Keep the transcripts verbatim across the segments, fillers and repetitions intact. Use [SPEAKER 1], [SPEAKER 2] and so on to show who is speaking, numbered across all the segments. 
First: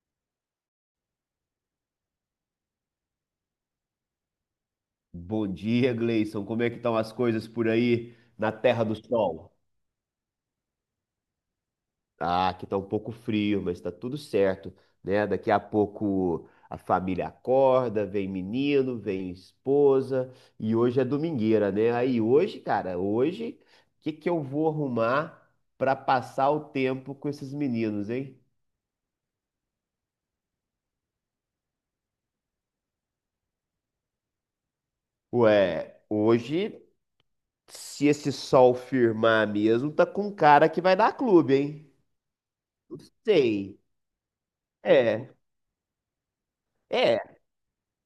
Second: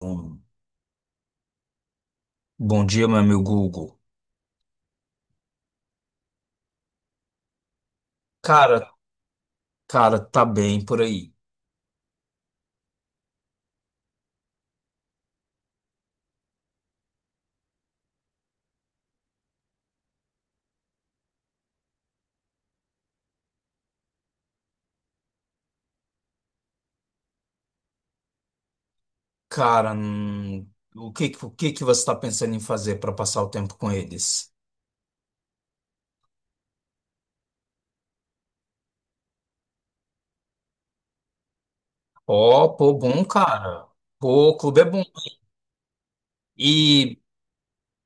[SPEAKER 1] Bom, bom dia, meu amigo Google.
[SPEAKER 2] Bom dia, Gleison. Como é que estão as coisas por aí na Terra
[SPEAKER 1] Cara,
[SPEAKER 2] do Sol?
[SPEAKER 1] cara, tá bem por aí.
[SPEAKER 2] Ah, aqui tá um pouco frio, mas tá tudo certo, né? Daqui a pouco a família acorda, vem menino, vem esposa, e hoje é domingueira, né? Aí hoje, cara, hoje, o que que eu vou arrumar pra passar o tempo com esses meninos, hein?
[SPEAKER 1] Cara, hum, o que, que- o que que você tá pensando em fazer para passar o tempo com eles?
[SPEAKER 2] Ué, hoje, se esse sol firmar mesmo, tá com cara que vai dar clube, hein?
[SPEAKER 1] Ó, pô,
[SPEAKER 2] Não
[SPEAKER 1] bom,
[SPEAKER 2] sei.
[SPEAKER 1] cara. Pô, o clube é bom.
[SPEAKER 2] É.
[SPEAKER 1] E,
[SPEAKER 2] É,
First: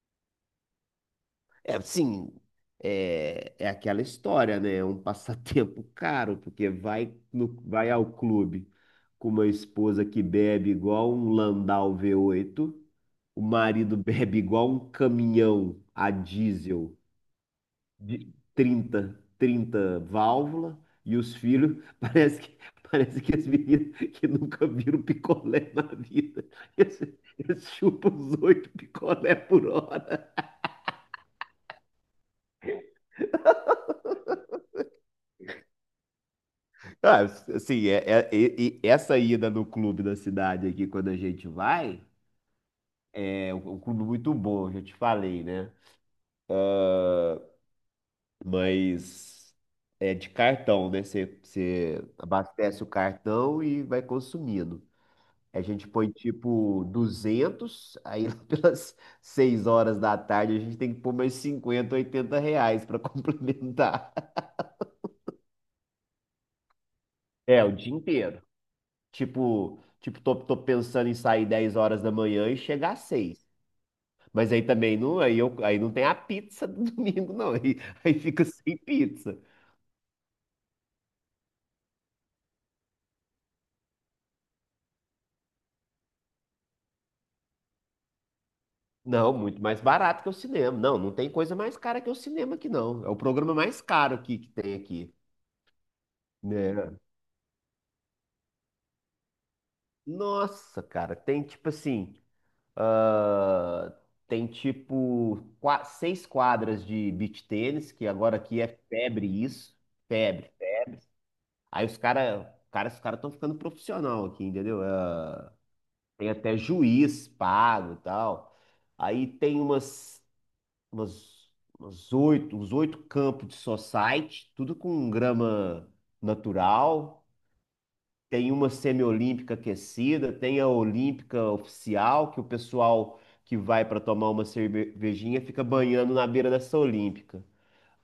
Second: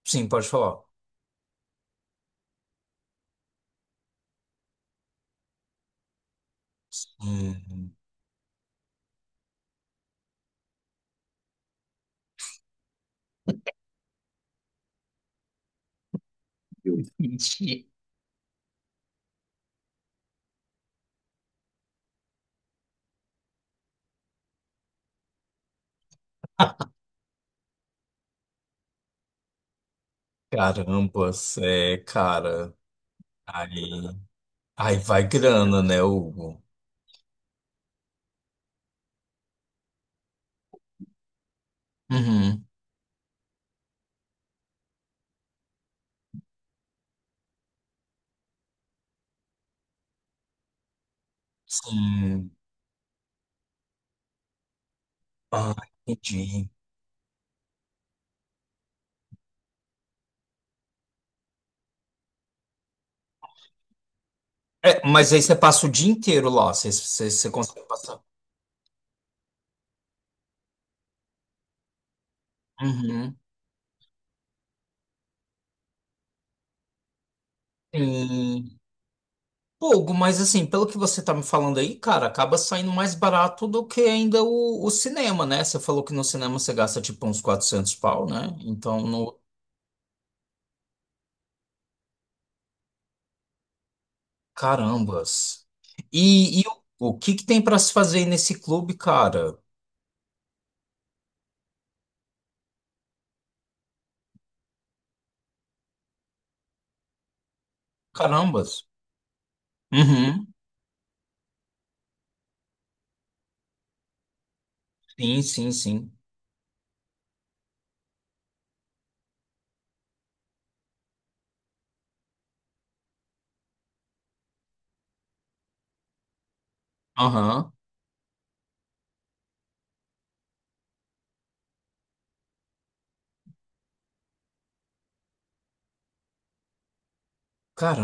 [SPEAKER 1] sim, pode falar.
[SPEAKER 2] É, sim, é, é aquela história, né? É um passatempo caro, porque vai, no, vai ao clube com uma esposa que bebe igual um Landau v oito, o marido bebe igual um caminhão a diesel
[SPEAKER 1] Hum, Ixi,
[SPEAKER 2] de trinta trinta válvula, e os filhos, parece que, parece que as meninas que nunca viram picolé na vida, eles, eles chupam os oito picolé por hora.
[SPEAKER 1] carambas, é, cara. Aí, aí vai grana, né, Hugo?
[SPEAKER 2] Ah, assim, é, é- e- e essa ida no clube da cidade aqui, quando a gente vai,
[SPEAKER 1] Uhum,
[SPEAKER 2] é um um clube muito bom, já te falei, né? Mas é de cartão, né? Você você
[SPEAKER 1] sim.
[SPEAKER 2] abastece o cartão e vai consumindo. A
[SPEAKER 1] Ah,
[SPEAKER 2] gente põe
[SPEAKER 1] entendi.
[SPEAKER 2] tipo duzentos aí. Pelas seis horas da tarde a gente tem que pôr mais cinquenta, oitenta reais para complementar.
[SPEAKER 1] É, mas aí você passa o dia inteiro lá. Você, você, você
[SPEAKER 2] É, o
[SPEAKER 1] consegue
[SPEAKER 2] dia
[SPEAKER 1] passar.
[SPEAKER 2] inteiro. Tipo, tipo, tô, tô pensando em sair dez horas da manhã e chegar às
[SPEAKER 1] Uhum.
[SPEAKER 2] seis. Mas aí também não, aí, eu, aí não tem a pizza do domingo, não. Aí, aí fica sem
[SPEAKER 1] Sim.
[SPEAKER 2] pizza.
[SPEAKER 1] Pouco, mas assim, pelo que você tá me falando aí, cara, acaba saindo mais barato do que ainda o, o cinema, né? Você falou que no cinema você gasta tipo uns quatrocentos pau, né? Então,
[SPEAKER 2] Não,
[SPEAKER 1] no...
[SPEAKER 2] muito mais barato que o cinema. Não, não tem coisa mais cara que o cinema aqui, não. É o programa mais caro aqui que tem aqui.
[SPEAKER 1] Carambas. E, e o,
[SPEAKER 2] Né?
[SPEAKER 1] o que que tem pra se fazer aí nesse clube, cara?
[SPEAKER 2] Nossa, cara, tem tipo assim, ah, tem tipo qua- seis quadras de beach tênis, que agora aqui é
[SPEAKER 1] Carambas.
[SPEAKER 2] febre isso. Febre.
[SPEAKER 1] Uhum.
[SPEAKER 2] Aí os caras, cara, cara- os caras estão ficando profissional aqui, entendeu? Ah,
[SPEAKER 1] Sim, sim, sim.
[SPEAKER 2] Tem até juiz pago e tal. Aí tem umas, umas, umas oito, uns oito campos de society, tudo com grama natural.
[SPEAKER 1] Aham.
[SPEAKER 2] Tem uma semiolímpica aquecida, tem a olímpica oficial, que o pessoal que vai para tomar uma cervejinha fica banhando na beira dessa olímpica.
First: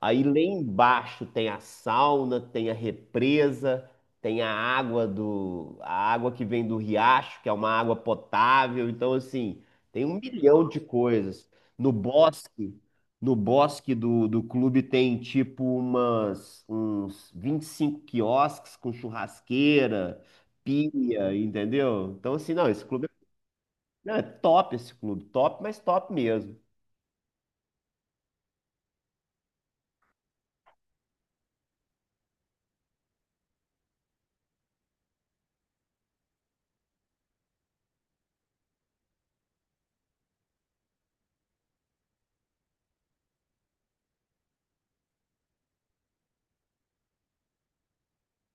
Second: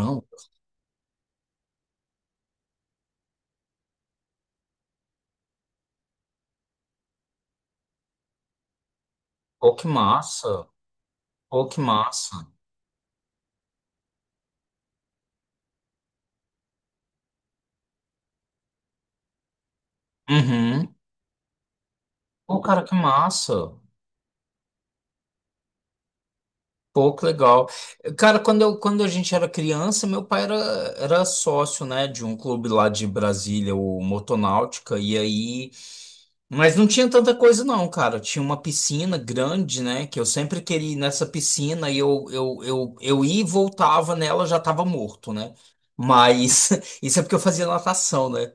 [SPEAKER 2] Aí lá embaixo tem a sauna, tem a represa, tem a água do, a água que vem do riacho, que é uma água potável. Então, assim,
[SPEAKER 1] Pô, que
[SPEAKER 2] tem um
[SPEAKER 1] massa.
[SPEAKER 2] milhão de coisas.
[SPEAKER 1] Pô, que
[SPEAKER 2] No
[SPEAKER 1] massa.
[SPEAKER 2] bosque, no bosque do, do clube tem tipo umas, uns vinte e cinco quiosques com churrasqueira,
[SPEAKER 1] Uhum.
[SPEAKER 2] pia, entendeu? Então, assim,
[SPEAKER 1] Pô,
[SPEAKER 2] não,
[SPEAKER 1] cara,
[SPEAKER 2] esse
[SPEAKER 1] que
[SPEAKER 2] clube é,
[SPEAKER 1] massa.
[SPEAKER 2] não, é top esse clube, top, mas top mesmo.
[SPEAKER 1] Pô, que legal. Cara, quando, eu, quando a gente era criança, meu pai era, era sócio, né, de um clube lá de Brasília, o Motonáutica, e aí. Mas não tinha tanta coisa, não, cara. Tinha uma piscina grande, né, que eu sempre queria ir nessa piscina e eu, eu, eu, eu ia e voltava nela, já tava morto, né? Mas isso é porque eu fazia natação, né?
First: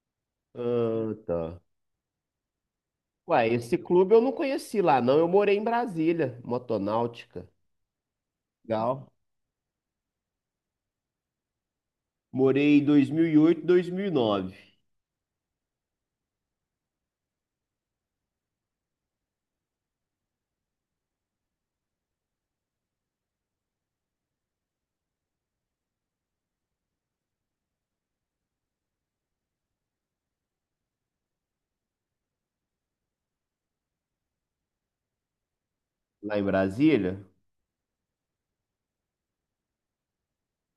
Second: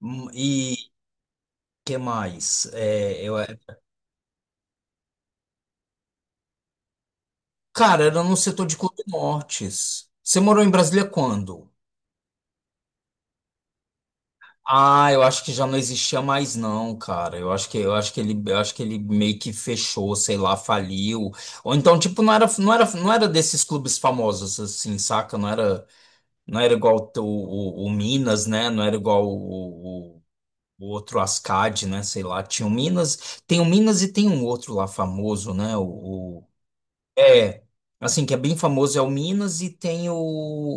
[SPEAKER 1] Hum, E
[SPEAKER 2] Ah, tá.
[SPEAKER 1] que mais? É, eu, é
[SPEAKER 2] Ué, esse clube eu não conheci lá, não. Eu morei em Brasília, Motonáutica.
[SPEAKER 1] cara, era no setor de Clube
[SPEAKER 2] Legal.
[SPEAKER 1] Nortes. Você morou em Brasília quando?
[SPEAKER 2] Morei em dois dois mil mil e oito, dois mil e nove
[SPEAKER 1] Ah, eu acho que já não existia mais não, cara. Eu acho que eu acho que ele eu acho que ele meio que fechou, sei lá, faliu. Ou então tipo não era não era não era desses clubes famosos assim, saca? Não era não era igual o, o, o Minas, né? Não era igual o, o, o outro Ascad, né? Sei lá. Tinha o Minas, tem o Minas e tem um outro lá famoso, né? O,
[SPEAKER 2] lá em
[SPEAKER 1] o-
[SPEAKER 2] Brasília.
[SPEAKER 1] é assim que é bem famoso é o Minas e tem o,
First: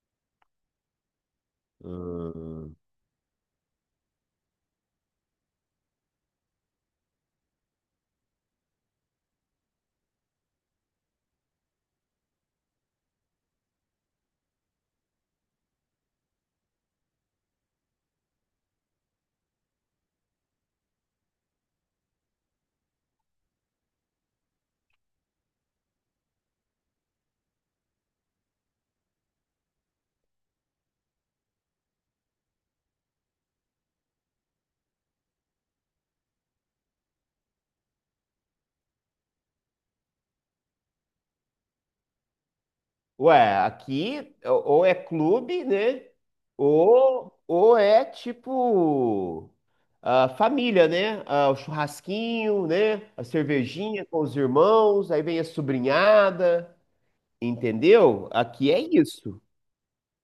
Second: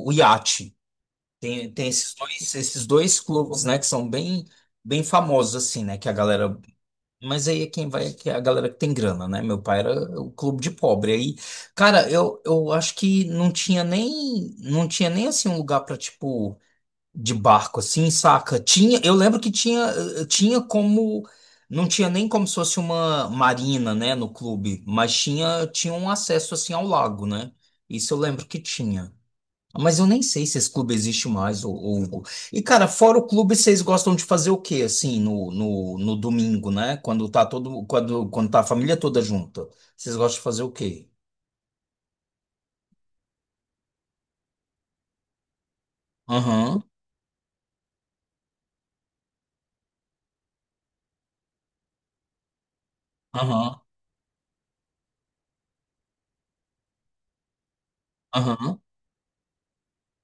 [SPEAKER 1] o Iate. Tem, tem esses dois,
[SPEAKER 2] Hum.
[SPEAKER 1] esses dois clubes, né, que são bem, bem famosos, assim, né, que a galera... Mas aí é quem vai, que é a galera que tem grana, né? Meu pai era o clube de pobre. Aí, cara, eu, eu acho que não tinha nem, não tinha nem, assim, um lugar pra, tipo, de barco, assim, saca? Tinha, eu lembro que tinha, eh, tinha como... Não tinha nem como se fosse uma marina, né, no clube, mas tinha, tinha um acesso, assim, ao lago, né? Isso eu lembro que tinha. Mas eu nem sei se esse clube existe mais, ô- ô Hugo. E, cara, fora o clube, vocês gostam de fazer o quê, assim, no, no, no domingo, né? Quando tá todo, quando, quando tá a família toda junta. Vocês gostam de fazer o quê?
[SPEAKER 2] Ué, aqui ou ou é clube, né?
[SPEAKER 1] Aham,
[SPEAKER 2] Ou, ou é tipo a família, né? Ah, o churrasquinho, né? A
[SPEAKER 1] aham,
[SPEAKER 2] cervejinha com os irmãos, aí vem a sobrinhada, entendeu? Aqui é
[SPEAKER 1] aham.
[SPEAKER 2] isso.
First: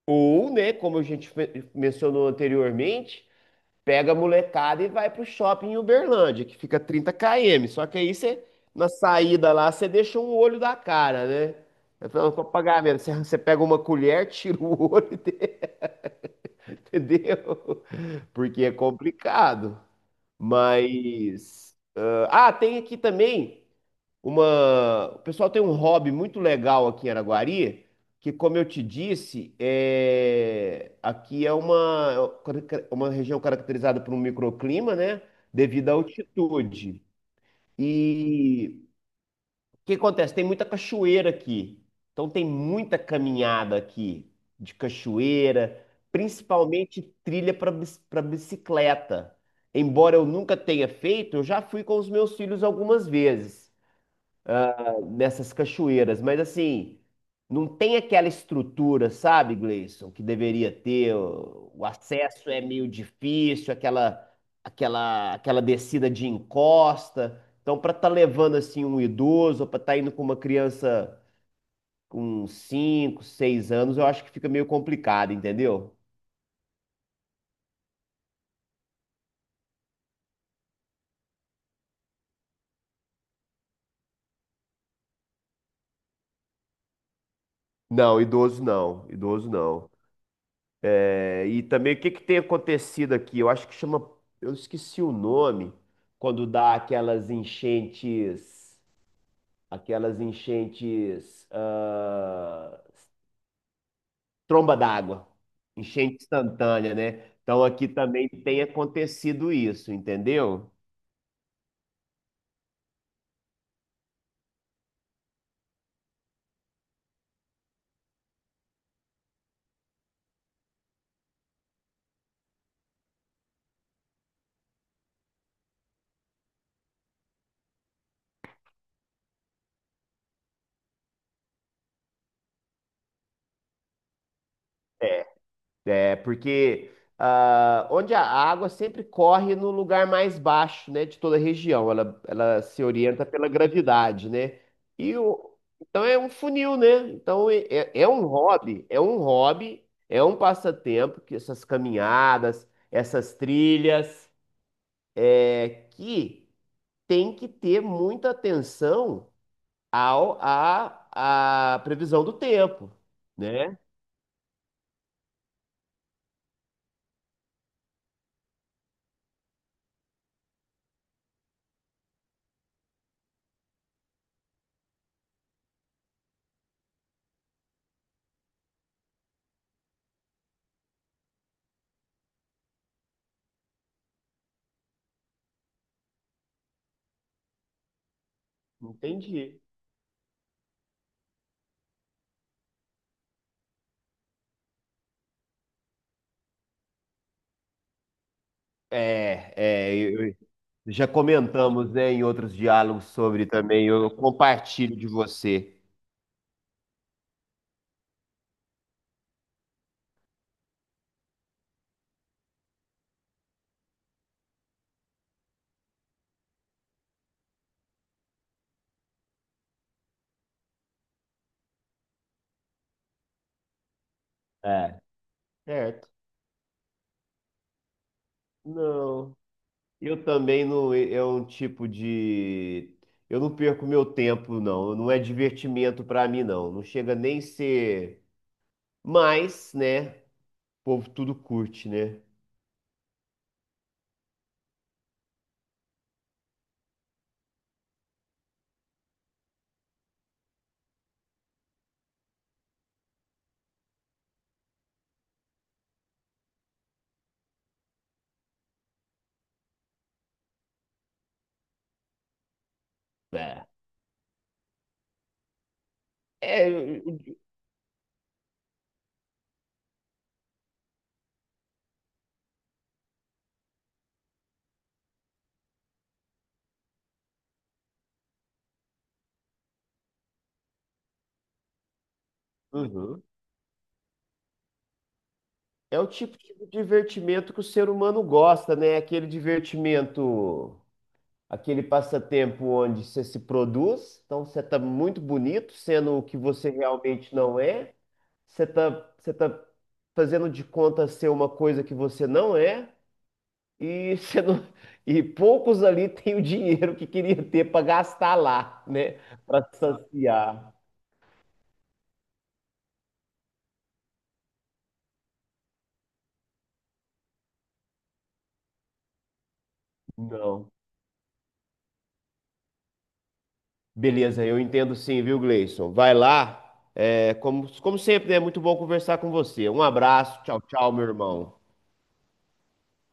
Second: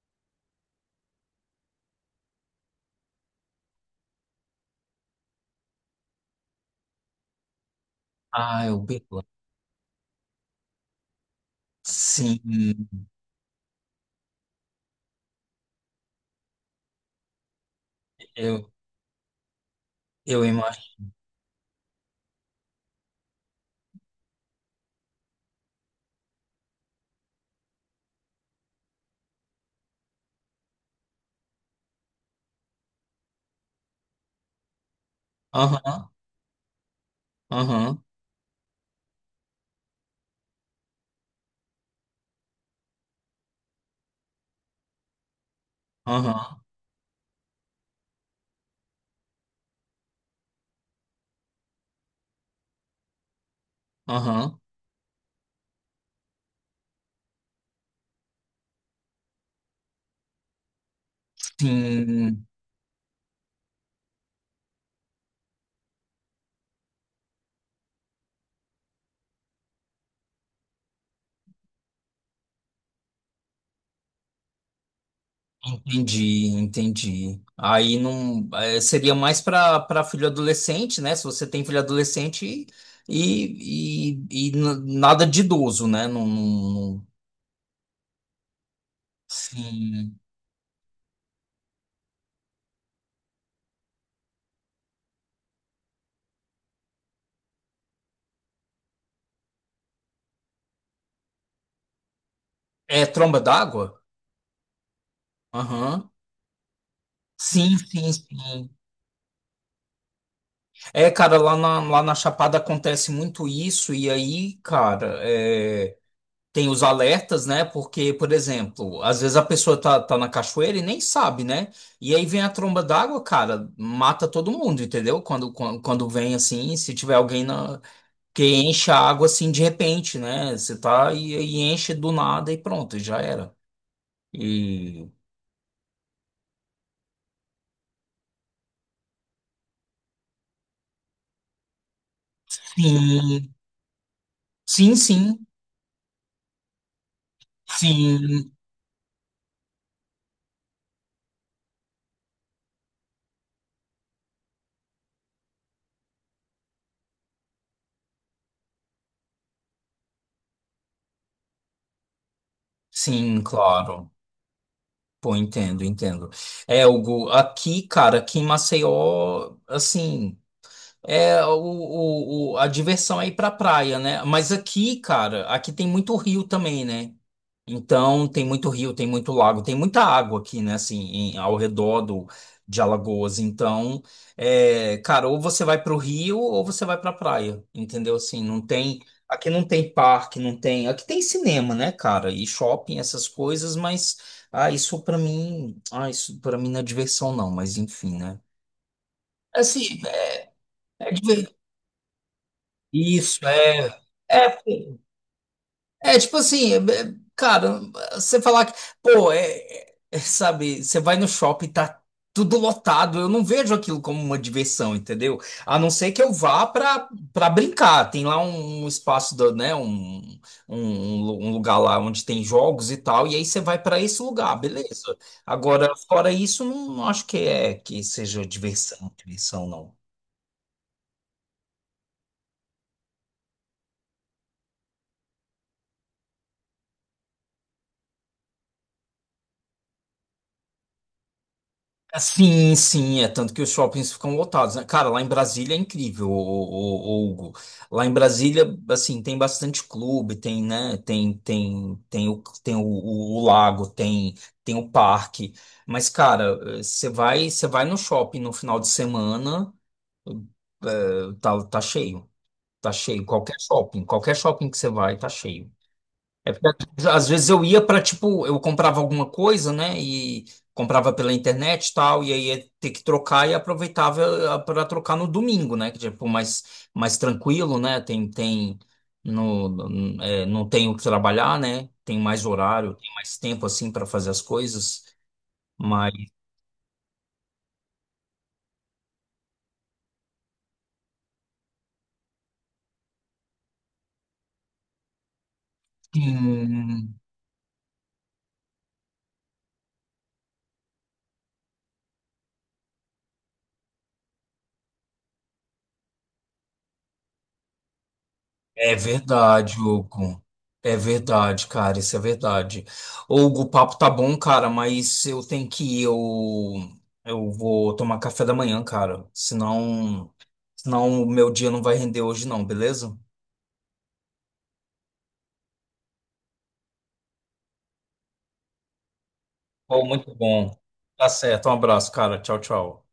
[SPEAKER 2] Ou, né, como a gente fe- mencionou anteriormente, pega a molecada e vai pro shopping em Uberlândia, que fica trinta quilômetros. Só que aí você,
[SPEAKER 1] Ah, eu
[SPEAKER 2] na
[SPEAKER 1] bebo.
[SPEAKER 2] saída lá, você deixa um olho da cara, né? Eu falo: "Qual o
[SPEAKER 1] Sim,
[SPEAKER 2] pagamento?" Você você pega uma colher, tira o olho, entendeu? Porque
[SPEAKER 1] eu,
[SPEAKER 2] é complicado.
[SPEAKER 1] eu imagino.
[SPEAKER 2] Mas. Ah, tem aqui também uma. O pessoal tem um hobby muito legal aqui em Araguari, que, como eu te disse, é... aqui é uma... uma região caracterizada por um microclima, né? Devido à
[SPEAKER 1] Aham,
[SPEAKER 2] altitude.
[SPEAKER 1] aham,
[SPEAKER 2] E o que acontece? Tem muita cachoeira aqui. Então, tem muita caminhada aqui de cachoeira,
[SPEAKER 1] aham,
[SPEAKER 2] principalmente trilha para bicicleta. Embora eu nunca tenha feito, eu já fui com os meus filhos algumas vezes
[SPEAKER 1] aham.
[SPEAKER 2] nessas cachoeiras, mas assim, não tem aquela estrutura, sabe, Gleison, que deveria ter. O, o
[SPEAKER 1] Sim.
[SPEAKER 2] acesso é meio difícil, aquela, aquela, aquela descida de encosta. Então, para estar levando assim um idoso, para estar indo com uma criança com cinco, seis anos, eu acho que fica meio complicado, entendeu?
[SPEAKER 1] Entendi, entendi. Aí não é, seria mais para para filho adolescente, né? Se você tem filho adolescente e, e, e n- nada de idoso, né? Não, não- não-
[SPEAKER 2] Não, idoso não, idoso não.
[SPEAKER 1] sim.
[SPEAKER 2] É, e também o que que tem acontecido aqui? Eu acho que chama, eu esqueci o nome, quando dá aquelas enchentes, aquelas enchentes, ah,
[SPEAKER 1] É tromba d'água?
[SPEAKER 2] tromba d'água,
[SPEAKER 1] Aham.
[SPEAKER 2] enchente instantânea, né? Então
[SPEAKER 1] Sim,
[SPEAKER 2] aqui
[SPEAKER 1] sim,
[SPEAKER 2] também tem
[SPEAKER 1] sim.
[SPEAKER 2] acontecido isso, entendeu?
[SPEAKER 1] É, cara, lá na, lá na Chapada acontece muito isso, e aí, cara, é. Tem os alertas, né? Porque, por exemplo, às vezes a pessoa tá, tá na cachoeira e nem sabe, né? E aí vem a tromba d'água, cara, mata todo mundo, entendeu? Quando, quando, quando vem assim, se tiver alguém na, que enche a água assim de repente, né? Você tá e, e enche do nada e pronto, já era. E
[SPEAKER 2] É, porque ah, onde a água sempre corre no lugar mais baixo, né, de toda a região, ela, ela se orienta pela
[SPEAKER 1] sim,
[SPEAKER 2] gravidade, né?
[SPEAKER 1] sim,
[SPEAKER 2] E
[SPEAKER 1] sim,
[SPEAKER 2] o, então é um funil, né? Então é, é é um
[SPEAKER 1] sim,
[SPEAKER 2] hobby, é um hobby, é um passatempo, que essas caminhadas, essas trilhas, é, que tem que ter muita atenção ao à à previsão do tempo,
[SPEAKER 1] sim,
[SPEAKER 2] né?
[SPEAKER 1] claro. Pô, entendo, entendo. É, Hugo, aqui, cara, aqui em Maceió, assim. É, o, o, o- a diversão é ir pra praia, né? Mas aqui, cara, aqui tem muito rio também, né? Então, tem muito rio, tem muito lago, tem muita água aqui, né? Assim, em- ao redor do, de Alagoas. Então, é, cara, ou você vai pro rio ou você vai pra praia, entendeu? Assim, não tem. Aqui
[SPEAKER 2] Entendi.
[SPEAKER 1] não tem parque, não tem. Aqui tem cinema, né, cara? E shopping, essas coisas, mas. Ah, isso pra mim. Ah, isso pra mim não é diversão, não, mas enfim, né?
[SPEAKER 2] É, é,
[SPEAKER 1] Assim,
[SPEAKER 2] eu, Já comentamos, né, em outros diálogos
[SPEAKER 1] isso,
[SPEAKER 2] sobre também.
[SPEAKER 1] é.
[SPEAKER 2] Eu
[SPEAKER 1] É,
[SPEAKER 2] compartilho
[SPEAKER 1] pô,
[SPEAKER 2] de você.
[SPEAKER 1] é tipo assim, é- é- cara, você falar que, pô, é, é, sabe, você vai no shopping, tá tudo lotado, eu não vejo aquilo como uma diversão, entendeu? A não ser que eu vá pra, pra brincar, tem lá um um espaço, do, né, um, um, um lu- um lugar lá onde tem jogos e tal, e aí você vai pra esse lugar,
[SPEAKER 2] É.
[SPEAKER 1] beleza. Agora,
[SPEAKER 2] Certo.
[SPEAKER 1] fora isso, não, não acho que é que seja diversão,
[SPEAKER 2] Não,
[SPEAKER 1] diversão, não.
[SPEAKER 2] eu também não, é um tipo de, eu não perco meu tempo, não, não é divertimento pra mim, não, não chega nem ser, mas, né, o povo tudo curte, né?
[SPEAKER 1] Sim, sim, é tanto que os shoppings ficam lotados, né? Cara, lá em Brasília é incrível, ô, ô, ô, Hugo. Lá em Brasília, assim, tem bastante clube, tem, né? Tem, tem, tem o, tem o, o- o lago, tem, tem o parque. Mas, cara, eh, você vai, você vai no shopping no final de semana, eh, tá, tá cheio, tá cheio. Qualquer
[SPEAKER 2] É.
[SPEAKER 1] shopping, qualquer shopping que você vai, tá cheio. É porque
[SPEAKER 2] É,
[SPEAKER 1] às vezes eu ia para, tipo, eu comprava alguma coisa, né? E comprava pela internet e tal, e aí ia ter que trocar e aproveitava para trocar no domingo, né? Que tipo, mais, mais tranquilo, né? Tem, tem, no, no- É, não tenho que trabalhar, né? Tem mais horário, tem
[SPEAKER 2] uhum.
[SPEAKER 1] mais tempo, assim, para fazer as coisas.
[SPEAKER 2] É o
[SPEAKER 1] Mas.
[SPEAKER 2] tipo de divertimento que o ser humano gosta, né? Aquele divertimento, aquele passatempo onde você se produz, então você está muito bonito, sendo o que você
[SPEAKER 1] Sim.
[SPEAKER 2] realmente não é, você está você tá fazendo de conta ser uma coisa que você não é, e, você não- e poucos ali têm o dinheiro que queria ter para gastar lá,
[SPEAKER 1] É
[SPEAKER 2] né? Para
[SPEAKER 1] verdade, Hugo.
[SPEAKER 2] saciar.
[SPEAKER 1] É verdade, cara, isso é verdade. Hugo, o papo tá bom, cara, mas eu tenho que ir. Eu, eu vou tomar café da manhã, cara. Senão,
[SPEAKER 2] Não.
[SPEAKER 1] senão o meu dia não vai render hoje, não, beleza?
[SPEAKER 2] Beleza, eu entendo, sim, viu, Gleison? Vai lá. É, como, como sempre, né? É muito bom conversar com você. Um
[SPEAKER 1] Pô, muito
[SPEAKER 2] abraço, tchau,
[SPEAKER 1] bom.
[SPEAKER 2] tchau, meu
[SPEAKER 1] Tá
[SPEAKER 2] irmão.
[SPEAKER 1] certo. Um abraço, cara. Tchau, tchau.